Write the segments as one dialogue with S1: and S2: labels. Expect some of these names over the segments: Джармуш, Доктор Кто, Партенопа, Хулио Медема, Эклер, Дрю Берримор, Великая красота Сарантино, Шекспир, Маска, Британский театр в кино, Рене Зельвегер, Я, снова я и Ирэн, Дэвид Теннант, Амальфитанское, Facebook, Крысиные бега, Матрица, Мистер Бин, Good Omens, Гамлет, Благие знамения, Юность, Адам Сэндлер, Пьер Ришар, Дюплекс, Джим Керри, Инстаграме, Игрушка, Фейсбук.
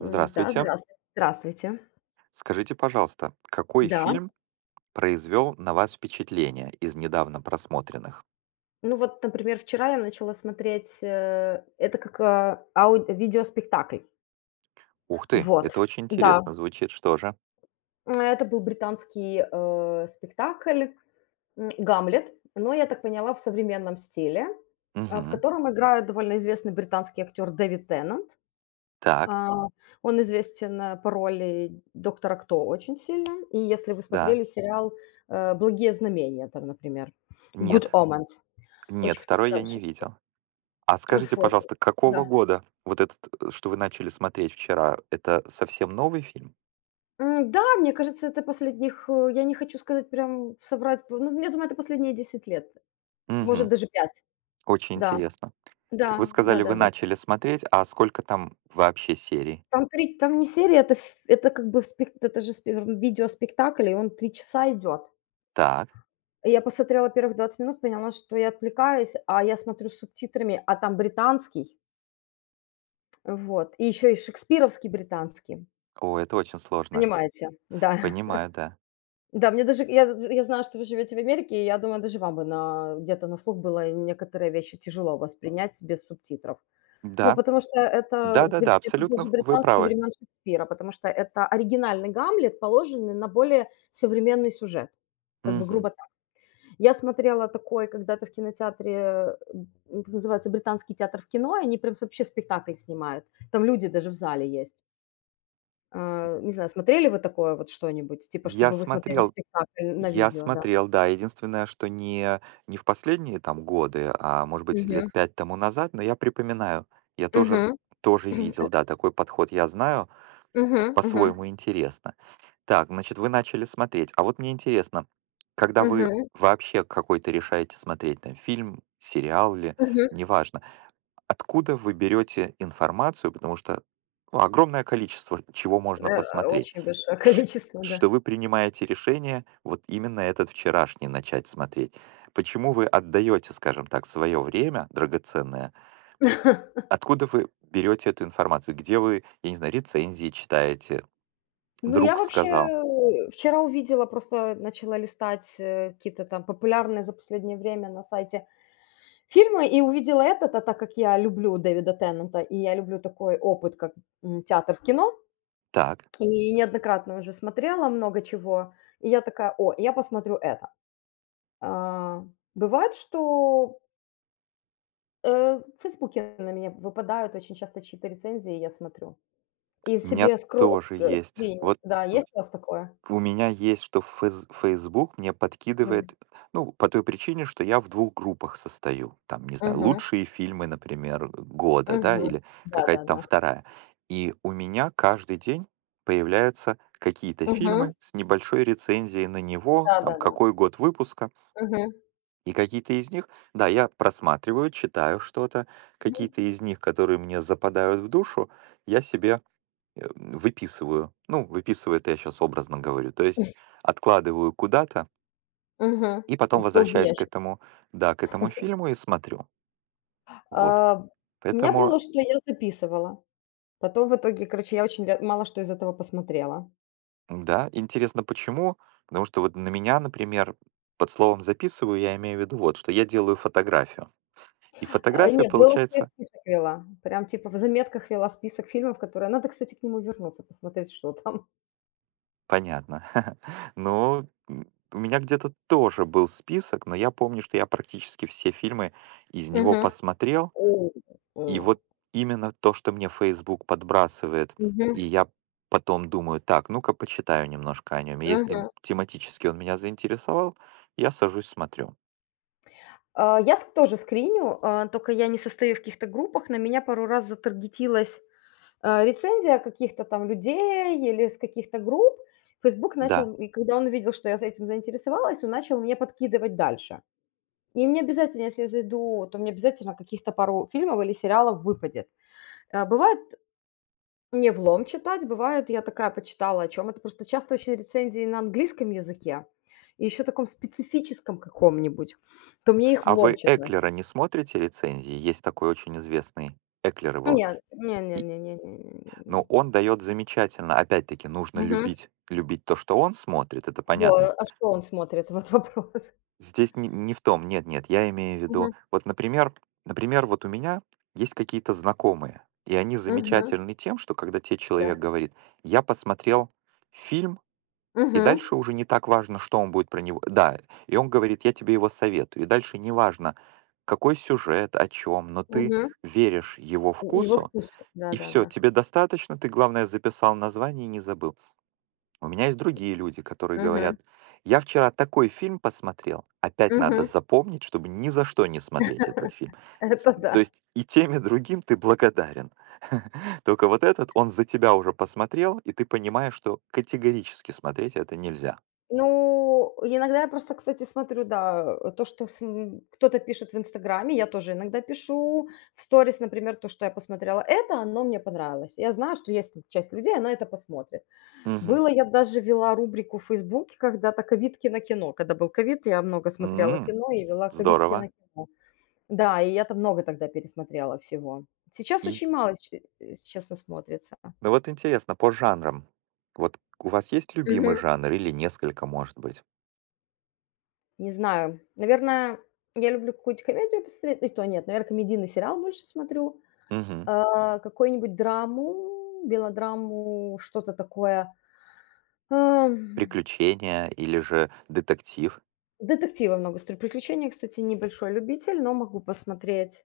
S1: М, да,
S2: Здравствуйте.
S1: здравствуй здравствуйте.
S2: Скажите, пожалуйста, какой
S1: Да.
S2: фильм произвел на вас впечатление из недавно просмотренных?
S1: Ну вот, например, вчера я начала смотреть, это как, аудь видеоспектакль.
S2: Ух ты,
S1: Вот.
S2: это очень
S1: Да.
S2: интересно звучит, что же?
S1: Это был британский, спектакль, "Гамлет", но, я так поняла, в современном стиле, в
S2: Мгм.
S1: котором играет довольно известный британский актер Дэвид Теннант.
S2: Так,
S1: А, он известен, по роли доктора Кто очень сильно. И если вы
S2: да.
S1: смотрели сериал, "Благие знамения", там, например, "Good
S2: Нет,
S1: Omens".
S2: нет,
S1: Очень, кстати,
S2: второй я не
S1: хороший.
S2: видел. А скажите,
S1: Вот,
S2: пожалуйста, какого
S1: да.
S2: года вот этот, что вы начали смотреть вчера, это совсем новый фильм?
S1: Да, мне кажется, это последних, я не хочу сказать, прям соврать, ну, я думаю, это последние 10 лет, может,
S2: Угу.
S1: даже 5.
S2: Очень
S1: Да,
S2: интересно. Так
S1: да,
S2: вы сказали, вы
S1: да-да-да.
S2: начали смотреть, а сколько там вообще серий?
S1: Там 3, там не серия, это ф это же спе видеоспектакль, и он 3 часа идет.
S2: Так.
S1: И я посмотрела первых 20 минут, поняла, что я отвлекаюсь, а я смотрю с субтитрами, а там британский, вот, и еще и шекспировский британский.
S2: О, это очень сложно.
S1: Понимаете? Да.
S2: Понимаю, да.
S1: Да, мне даже я знаю, что вы живете в Америке, и я думаю, даже вам бы на где-то на слух было некоторые вещи тяжело воспринять без субтитров. Ну,
S2: Да.
S1: потому что это брит
S2: Да-да-да,
S1: это
S2: абсолютно
S1: даже
S2: в вы
S1: британский
S2: правы.
S1: времен Шекспира, потому что это оригинальный "Гамлет", положенный на более современный сюжет, как бы
S2: Мгм.
S1: грубо так. Я смотрела такой когда-то в кинотеатре, это называется "Британский театр в кино", и они прям вообще спектакль снимают. Там люди даже в зале есть. Не знаю, смотрели вы такое вот что-нибудь, типа,
S2: Я
S1: чтобы вы смотрели
S2: смотрел
S1: спектакль на
S2: я
S1: видео, да?
S2: смотрел, да. Единственное, что не в последние там годы, а может быть
S1: Мгм.
S2: лет 5 тому назад, но я припоминаю, я тоже
S1: Мгм.
S2: тоже видел, да, такой подход я знаю. Т
S1: Мгм. Мгм.
S2: по-своему интересно. Так, значит, вы начали смотреть. А вот мне интересно, когда вы
S1: Мгм.
S2: вообще какой-то решаете смотреть там фильм, сериал ли,
S1: Мгм.
S2: неважно, откуда вы берете информацию? Потому что, ну, огромное количество чего можно посмотреть.
S1: Очень большое
S2: ш-
S1: количество, да.
S2: что вы принимаете решение вот именно этот вчерашний начать смотреть. Почему вы отдаете, скажем так, свое время драгоценное? Откуда вы берете эту информацию? Где вы, я не знаю, рецензии читаете?
S1: Ну, я
S2: Друг
S1: вообще,
S2: сказал.
S1: вчера увидела, просто начала листать, какие-то там популярные за последнее время на сайте фильмы и увидела этот, а так как я люблю Дэвида Теннанта, и я люблю такой опыт, как, театр в кино,
S2: Так,
S1: и неоднократно уже смотрела много чего, и я такая: "О, я посмотрю это". А, Бывает, что. В "Фейсбуке" на меня выпадают очень часто чьи-то рецензии, я смотрю. И
S2: у меня
S1: себе скро.
S2: тоже есть. Вот.
S1: Да, есть у вас такое?
S2: У меня есть, что фэз "Фейсбук" мне
S1: Мгм.
S2: подкидывает, ну, по той причине, что я в двух группах состою. Там, не знаю,
S1: Мгм.
S2: лучшие фильмы, например, года, да,
S1: Мгм.
S2: или какая-то там
S1: Да-да-да.
S2: вторая. И у меня каждый день появляются какие-то
S1: Мгм.
S2: фильмы с небольшой рецензией на него, там,
S1: Да-да-да.
S2: какой год выпуска.
S1: Мгм.
S2: И какие-то из них, да, я просматриваю, читаю что-то.
S1: Мгм.
S2: Какие-то из них, которые мне западают в душу, я себе выписываю. Ну, выписываю — это я сейчас образно говорю. То есть откладываю куда-то
S1: Мгм.
S2: и потом
S1: В долгий
S2: возвращаюсь к
S1: ящик.
S2: этому, да, к этому фильму и смотрю. Вот.
S1: А, у меня
S2: Поэтому,
S1: было, что я записывала. Потом в итоге, короче, я очень ля мало что из этого посмотрела.
S2: да, интересно почему. Потому что вот на меня, например, под словом "записываю" я имею в виду вот что: я делаю фотографию. И фотография
S1: Не, было, что я
S2: получается
S1: список вела. Прям типа в заметках вела список фильмов, которые надо, кстати, к нему вернуться, посмотреть, что там.
S2: понятно. Но, у меня где-то тоже был список, но я помню, что я практически все фильмы из
S1: Мгм.
S2: него посмотрел.
S1: М,
S2: И
S1: м.
S2: вот именно то, что мне Facebook подбрасывает,
S1: Мгм,
S2: и я потом думаю: "Так, ну-ка почитаю немножко о нем. И если
S1: мгм.
S2: тематически он меня заинтересовал, я сажусь, смотрю.
S1: Я ск тоже скриню, тока я не состою в каких-то группах. На меня пару раз затаргетилась, рецензия каких-то там людей или с каких-то групп. "Фейсбук"
S2: Да.
S1: начал, и когда он увидел, что я за этим заинтересовалась, он начал мне подкидывать дальше. И мне обязательно, если я зайду, то мне обязательно каких-то пару фильмов или сериалов выпадет. Бывает. Не влом читать, бывает, я такая почитала, о чем это. Просто часто очень рецензии на английском языке и еще таком специфическом каком-нибудь, то мне их
S2: А
S1: влом
S2: вы
S1: читать.
S2: Эклера не смотрите рецензии? Есть такой очень известный, Эклер его.
S1: Нет, не не
S2: И
S1: не не не не не не.
S2: но он дает замечательно. Опять-таки нужно
S1: Мгм.
S2: любить то, что он смотрит, это
S1: Во,
S2: понятно.
S1: а что он смотрит? Вот вопрос.
S2: Здесь не в том, нет, нет, я имею в
S1: Мгм.
S2: виду, вот, например, вот у меня есть какие-то знакомые, и они
S1: Мгм.
S2: замечательны тем, что когда те
S1: Да.
S2: человек говорит: "Я посмотрел фильм", и
S1: Мгм.
S2: дальше уже не так важно, что он будет про него да, и он говорит: "Я тебе его советую". И дальше не важно какой сюжет, о чем, но ты
S1: Мгм.
S2: веришь его
S1: Его
S2: вкусу,
S1: вкус.
S2: и все,
S1: Да-да-да.
S2: тебе достаточно, ты, главное, записал название и не забыл. У меня есть другие люди, которые
S1: Мгм.
S2: говорят: "Я вчера такой фильм посмотрел". Опять надо
S1: Мгм.
S2: запомнить, чтобы ни за что не смотреть этот фильм. С
S1: Это
S2: То
S1: да.
S2: есть и тем, и другим ты благодарен. Только вот этот, он за тебя уже посмотрел, и ты понимаешь, что категорически смотреть это нельзя.
S1: Ну, иногда я просто, кстати, смотрю, да, то, что с кто-то пишет в "Инстаграме", я тоже иногда пишу в сторис, например, то, что я посмотрела это, оно мне понравилось. Я знаю, что есть там часть людей, она это посмотрит.
S2: Мгм.
S1: Было, я даже вела рубрику в "Фейсбуке" когда-то "Ковид кино". Когда был ковид, я много смотрела
S2: М,
S1: кино и вела "Ковид
S2: Здорово.
S1: кино-кино". Да, и я там много тогда пересмотрела всего. Сейчас
S2: И
S1: очень мало, честно, смотрится.
S2: ну вот интересно, по жанрам. Вот у вас есть любимый жанр или несколько, может быть?
S1: Не знаю. Наверное, я люблю какую-нибудь комедию посмотреть. Ну, и то нет, наверное, комедийный сериал больше смотрю.
S2: Мгм.
S1: Какую-нибудь драму, белодраму, что-то такое. Ам,
S2: Приключения или же детектив?
S1: Детективы много смотрю. Приключения, кстати, небольшой любитель, но могу посмотреть.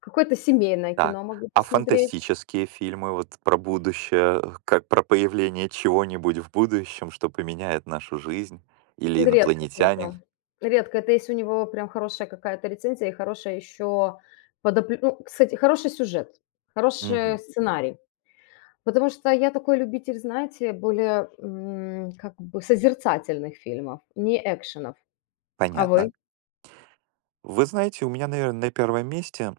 S1: Какое-то семейное
S2: Так.
S1: кино могу
S2: А
S1: посмотреть.
S2: фантастические фильмы вот про будущее, как про появление чего-нибудь в будущем, что поменяет нашу жизнь, или
S1: Редко
S2: инопланетяне?
S1: смотрю. Редко. Это если у него прям хорошая какая-то рецензия и хорошая еще Ну, кстати, хороший сюжет, хороший
S2: Мгм.
S1: сценарий. Потому что я такой любитель, знаете, более, как бы созерцательных фильмов, не экшенов. А
S2: Понятно.
S1: вы?
S2: Вы знаете, у меня, наверное, на первом месте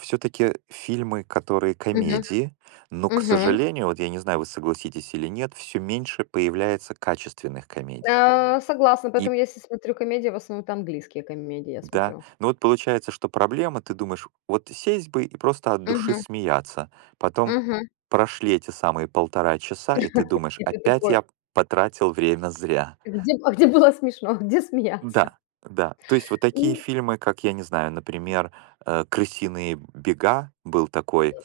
S2: все-таки фильмы, которые
S1: Мгм,
S2: комедии, но, к
S1: мгм.
S2: сожалению, вот я не знаю, вы согласитесь или нет, все меньше появляется качественных комедий.
S1: Согласна,
S2: И
S1: поэтому я если смотрю комедии, в основном это английские комедии я
S2: Да.
S1: смотрю.
S2: Ну вот получается, что проблема, ты думаешь, вот сесть бы и просто от души
S1: Мгм,
S2: смеяться. Потом
S1: мгм.
S2: прошли эти самые полтора часа, и ты думаешь,
S1: И ты
S2: опять
S1: такой:
S2: я потратил время зря.
S1: "Где, а где было смешно, а где смеяться?"
S2: Да, да. То есть вот такие
S1: Ну,
S2: фильмы, как, я не знаю, например, «Крысиные бега» был такой.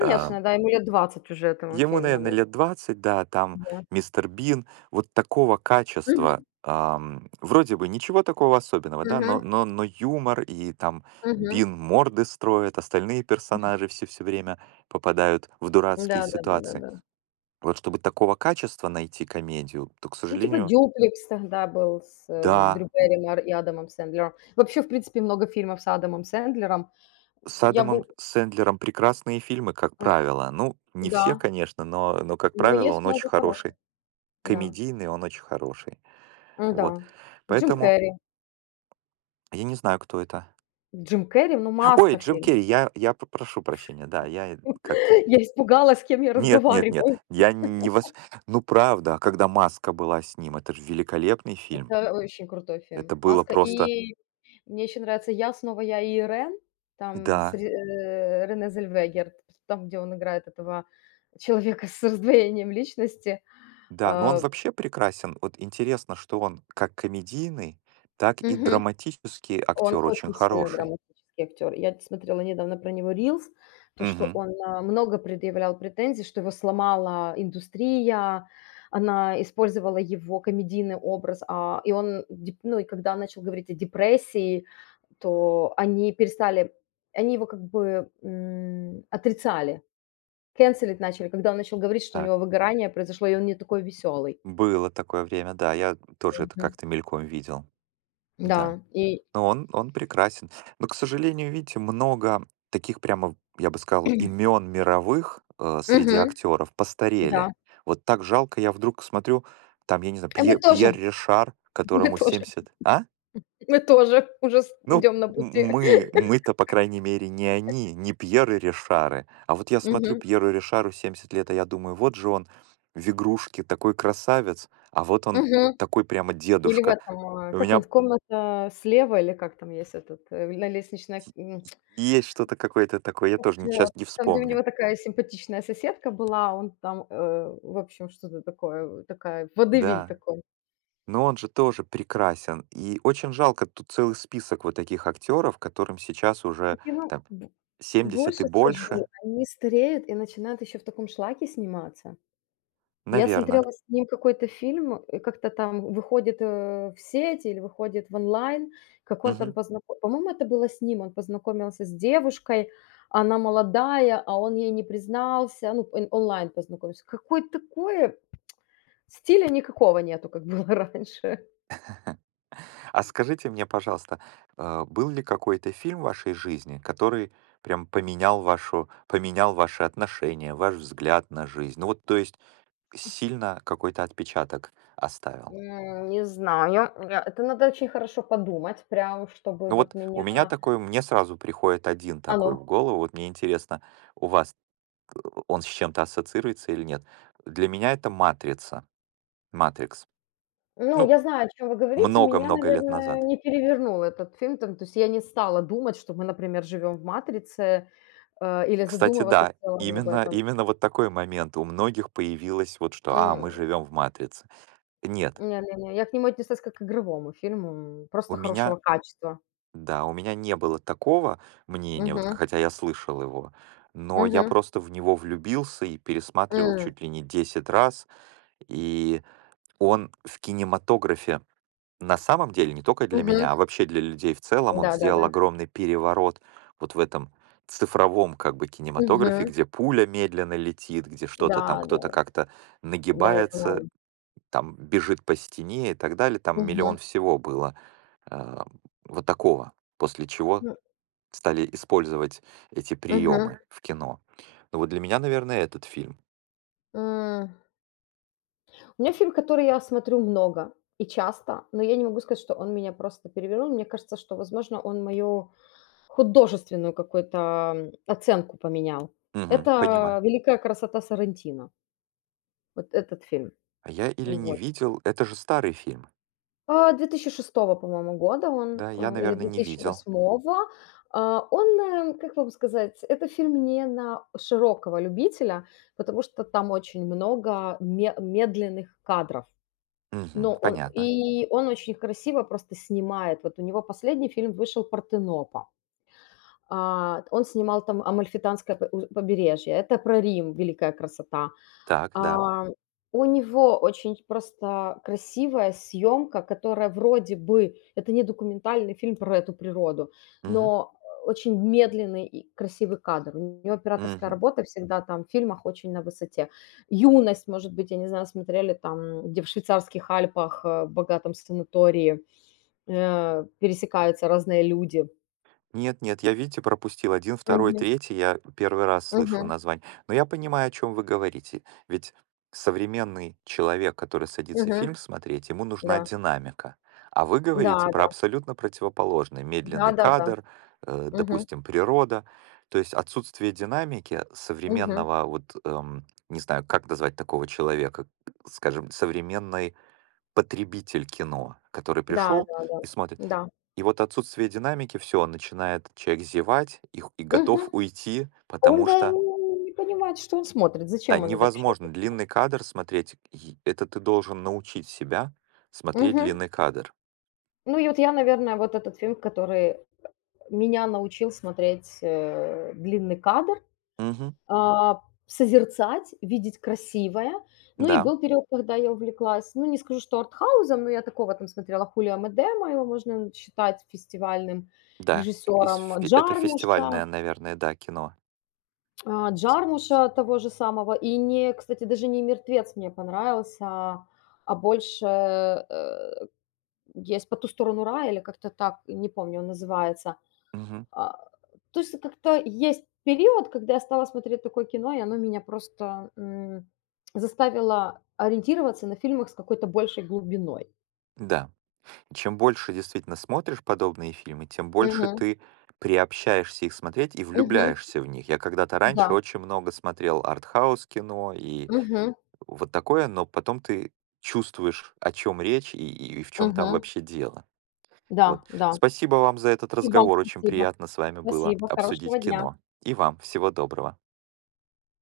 S2: э,
S1: да, ему лет 20 уже этому
S2: Ему,
S1: фильму,
S2: наверное,
S1: ну
S2: лет 20, да, там
S1: да.
S2: "Мистер Бин", вот такого
S1: Мгм,
S2: качества. Вроде бы ничего такого особенного, да,
S1: мгм,
S2: но но юмор и там
S1: мгм.
S2: Бин морды строит, остальные персонажи все время попадают в дурацкие ситуации.
S1: Да-да-да-да-да.
S2: Вот чтобы такого качества найти комедию, то, к
S1: Ну, типа
S2: сожалению.
S1: "Дюплекс" тогда был с, Дрю
S2: Да,
S1: Берримор и Адамом Сэндлером. Вообще, в принципе, много фильмов с Адамом Сэндлером.
S2: с
S1: Я
S2: Адамом
S1: был,
S2: Сэндлером прекрасные фильмы, как
S1: м,
S2: правило. Ну, не
S1: да,
S2: все, конечно, но как
S1: но
S2: правило,
S1: есть
S2: он очень
S1: много хороших,
S2: хороший.
S1: да.
S2: Комедийный, он очень хороший.
S1: М-да.
S2: Вот.
S1: Джим
S2: Поэтому.
S1: Керри.
S2: А я не знаю, кто это.
S1: Джим Керри, ну,
S2: Ой,
S1: "Маска"
S2: Джим
S1: фильм.
S2: Керри, я п прошу прощения, да, я, как-то.
S1: Я испугалась, с кем я
S2: Нет, нет, нет,
S1: разговариваю.
S2: я не вас. Ну, правда, когда "Маска" была с ним, это же великолепный фильм.
S1: Это очень крутой фильм.
S2: Это было
S1: "Маска".
S2: просто.
S1: И мне еще нравится "Я, снова я и Ирэн", там с
S2: Да,
S1: Рене Зельвегер, там, где он играет этого человека с раздвоением личности.
S2: да, но он
S1: Э
S2: вообще прекрасен. Вот интересно, что он как комедийный, так и
S1: Мгм.
S2: драматический
S1: Он
S2: актер очень
S1: очень сильно
S2: хороший.
S1: драматический актер. Я смотрела недавно про него рилс, то, что
S2: Мгм.
S1: он, много предъявлял претензий, что его сломала индустрия, она использовала его комедийный образ, и он деп ну, и когда он начал говорить о депрессии, то они перестали, они его как бы, отрицали, кэнселить начали, когда он начал говорить, что у
S2: Так.
S1: него выгорание произошло, и он не такой веселый.
S2: Было такое время, да, я тоже это
S1: Мгм.
S2: как-то мельком видел. Да.
S1: Да, и.
S2: Но он прекрасен. Но, к сожалению, видите, много таких прямо, я бы сказал, имен мировых, среди
S1: Мгм,
S2: актеров
S1: да.
S2: постарели. Вот так жалко, я вдруг смотрю, там, я не знаю,
S1: И мы
S2: Пье
S1: тоже
S2: Пьер Ришар,
S1: Мы
S2: которому
S1: тоже,
S2: 70, а?
S1: мы тоже уже с
S2: Ну,
S1: идём на
S2: м
S1: пути.
S2: мы мы-то, по крайней мере, не они, не Пьеры Ришары. А вот я смотрю,
S1: Мгм,
S2: Пьеру Ришару 70 лет, а я думаю, вот же он в "Игрушке" такой красавец, а вот он
S1: мгм.
S2: такой прямо
S1: Или в
S2: дедушка.
S1: этом,
S2: У
S1: как
S2: меня
S1: он, "Комната слева", или как там есть этот, на лестничной,
S2: есть что-то какое-то такое, я
S1: как
S2: тоже
S1: это,
S2: сейчас не
S1: там, где у
S2: вспомню.
S1: него такая симпатичная соседка была, он там, в общем, что-то такое, такая водевиль
S2: Да,
S1: такой.
S2: но он же тоже прекрасен. И очень жалко, тут целый список вот таких актеров, которым сейчас уже
S1: Так. Я ну,
S2: там
S1: б
S2: 70 и
S1: Больше скажу,
S2: больше,
S1: они стареют и начинают еще в таком шлаке сниматься. Я
S2: наверное.
S1: смотрела с ним какой-то фильм, и как-то там выходит, в сеть или выходит в онлайн, как он там познакомился. По-моему, это было с ним, он познакомился с девушкой, она молодая, а он ей не признался, ну, он онлайн познакомился. Какое такое, стиля никакого нету, как было раньше.
S2: А скажите мне, пожалуйста, был ли какой-то фильм в вашей жизни, который прям поменял вашу, поменял ваши отношения, ваш взгляд на жизнь? Ну вот, то есть сильно какой-то отпечаток оставил.
S1: Не знаю, это надо очень хорошо подумать, прям чтобы
S2: Ну
S1: вот
S2: вот у меня
S1: меня
S2: такой, мне сразу приходит один такой
S1: оно.
S2: в голову. Вот мне интересно, у вас он с чем-то ассоциируется или нет. Для меня это матрица, матрикс.
S1: Ну,
S2: Ну,
S1: я знаю, о чем вы говорите. Меня,
S2: много-много лет
S1: наверное,
S2: назад.
S1: не перевернул этот фильм. Там, то есть я не стала думать, что мы, например, живем в "Матрице", или
S2: Кстати,
S1: задумываться
S2: да,
S1: в целом об
S2: именно,
S1: этом.
S2: именно вот такой момент. У многих появилось вот что, мы
S1: М,
S2: живем в матрице. Нет,
S1: Не не не, я к нему отнеслась как к игровому фильму,
S2: у
S1: просто
S2: меня,
S1: хорошего качества.
S2: да, у меня не было такого мнения, вот,
S1: Мгм,
S2: хотя я слышал его. Но я
S1: мгм,
S2: просто в него влюбился и пересматривал
S1: м,
S2: чуть ли не 10 раз. И он в кинематографе. На самом деле, не только для
S1: мгм.
S2: меня, а вообще для людей в целом, он сделал
S1: Да-да-да.
S2: огромный переворот вот в этом цифровом как бы кинематографе,
S1: Мгм.
S2: где пуля медленно летит, где что-то там,
S1: Да, да,
S2: кто-то как-то
S1: да, я
S2: нагибается,
S1: поняла.
S2: там бежит по стене и так далее. Там
S1: Мгм,
S2: миллион всего было э, вот такого, после чего
S1: м,
S2: стали использовать эти
S1: мгм,
S2: приемы в кино. Ну вот для меня, наверное, этот фильм.
S1: м. У меня фильм, который я смотрю много и часто, но я не могу сказать, что он меня просто перевернул. Мне кажется, что, возможно, он мою художественную какую-то, оценку поменял.
S2: Мгм,
S1: Это
S2: понимаю.
S1: "Великая красота Сарантино", вот этот фильм.
S2: А я или не
S1: Вот.
S2: видел, это же старый фильм.
S1: 2006, по-моему, года он,
S2: Да, я,
S1: или
S2: наверное, не видел.
S1: 2008. Он, как вам сказать, это фильм не на широкого любителя, потому что там очень много ме медленных кадров.
S2: Мгм,
S1: Но он
S2: понятно.
S1: и он очень красиво просто снимает. Вот у него последний фильм вышел "Партенопа". Он снимал там Амальфитанское по у побережье. Это про Рим, "Великая красота".
S2: Так, да.
S1: А, у него очень просто красивая съемка, которая вроде бы это не документальный фильм про эту природу,
S2: Мгм.
S1: но очень медленный и красивый кадр. У него операторская
S2: Мгм.
S1: работа всегда там в фильмах очень на высоте. "Юность", может быть, я не знаю, смотрели там, где в швейцарских Альпах, в богатом санатории, пересекаются разные люди.
S2: Нет, нет, я, видите, пропустил один, второй,
S1: Мгм,
S2: третий. Я первый раз слышу
S1: мгм,
S2: название. Но я понимаю, о чем вы говорите. Ведь современный человек, который садится
S1: мгм.
S2: фильм смотреть, ему нужна
S1: Да,
S2: динамика. А вы говорите про
S1: да-да,
S2: абсолютно противоположный медленный
S1: да-да-да.
S2: кадр,
S1: Мгм,
S2: допустим, природа. То есть отсутствие динамики
S1: мгм.
S2: современного, вот, не знаю, как назвать такого человека, скажем, современный потребитель кино, который
S1: Да,
S2: пришел
S1: да, да,
S2: и смотрит.
S1: да.
S2: И вот отсутствие динамики, все начинает человек зевать и готов
S1: Мгм.
S2: уйти,
S1: Он
S2: потому
S1: да, н
S2: что,
S1: не понимает, что он смотрит,
S2: да,
S1: зачем он вообще.
S2: невозможно длинный кадр смотреть. И это ты должен научить себя смотреть
S1: Мгм.
S2: длинный кадр.
S1: Ну и вот я, наверное, вот этот фильм, который меня научил смотреть, длинный кадр,
S2: Мгм.
S1: а, созерцать, видеть красивое. Ну и
S2: Да,
S1: был период, когда я увлеклась, ну, не скажу, что Артхаузом, но я такого там смотрела Хулио Медема, его можно считать фестивальным
S2: да. Из
S1: режиссером,
S2: фе это
S1: Джармуша.
S2: фестивальное, наверное, да, кино.
S1: Джармуша того же самого. И не, кстати, даже не мертвец мне понравился, а больше, есть по ту сторону рая или как-то так, не помню, он называется.
S2: Мгм.
S1: А, То есть как-то есть период, когда я стала смотреть такое кино, и оно меня просто, заставило ориентироваться на фильмах с какой-то большей глубиной.
S2: Да. Чем больше действительно смотришь подобные фильмы, тем больше
S1: Мгм.
S2: ты приобщаешься их смотреть и
S1: Мгм.
S2: влюбляешься в них. Я когда-то
S1: Да.
S2: раньше очень много смотрел артхаус кино и
S1: Мгм.
S2: вот такое, но потом ты чувствуешь, о чем речь и в чем там
S1: Мгм.
S2: вообще дело. Вот.
S1: Да, да.
S2: Спасибо вам за этот
S1: И вам
S2: разговор. Очень
S1: спасибо.
S2: приятно с вами было
S1: Спасибо. Хорошего
S2: обсудить
S1: дня.
S2: кино. И вам всего доброго.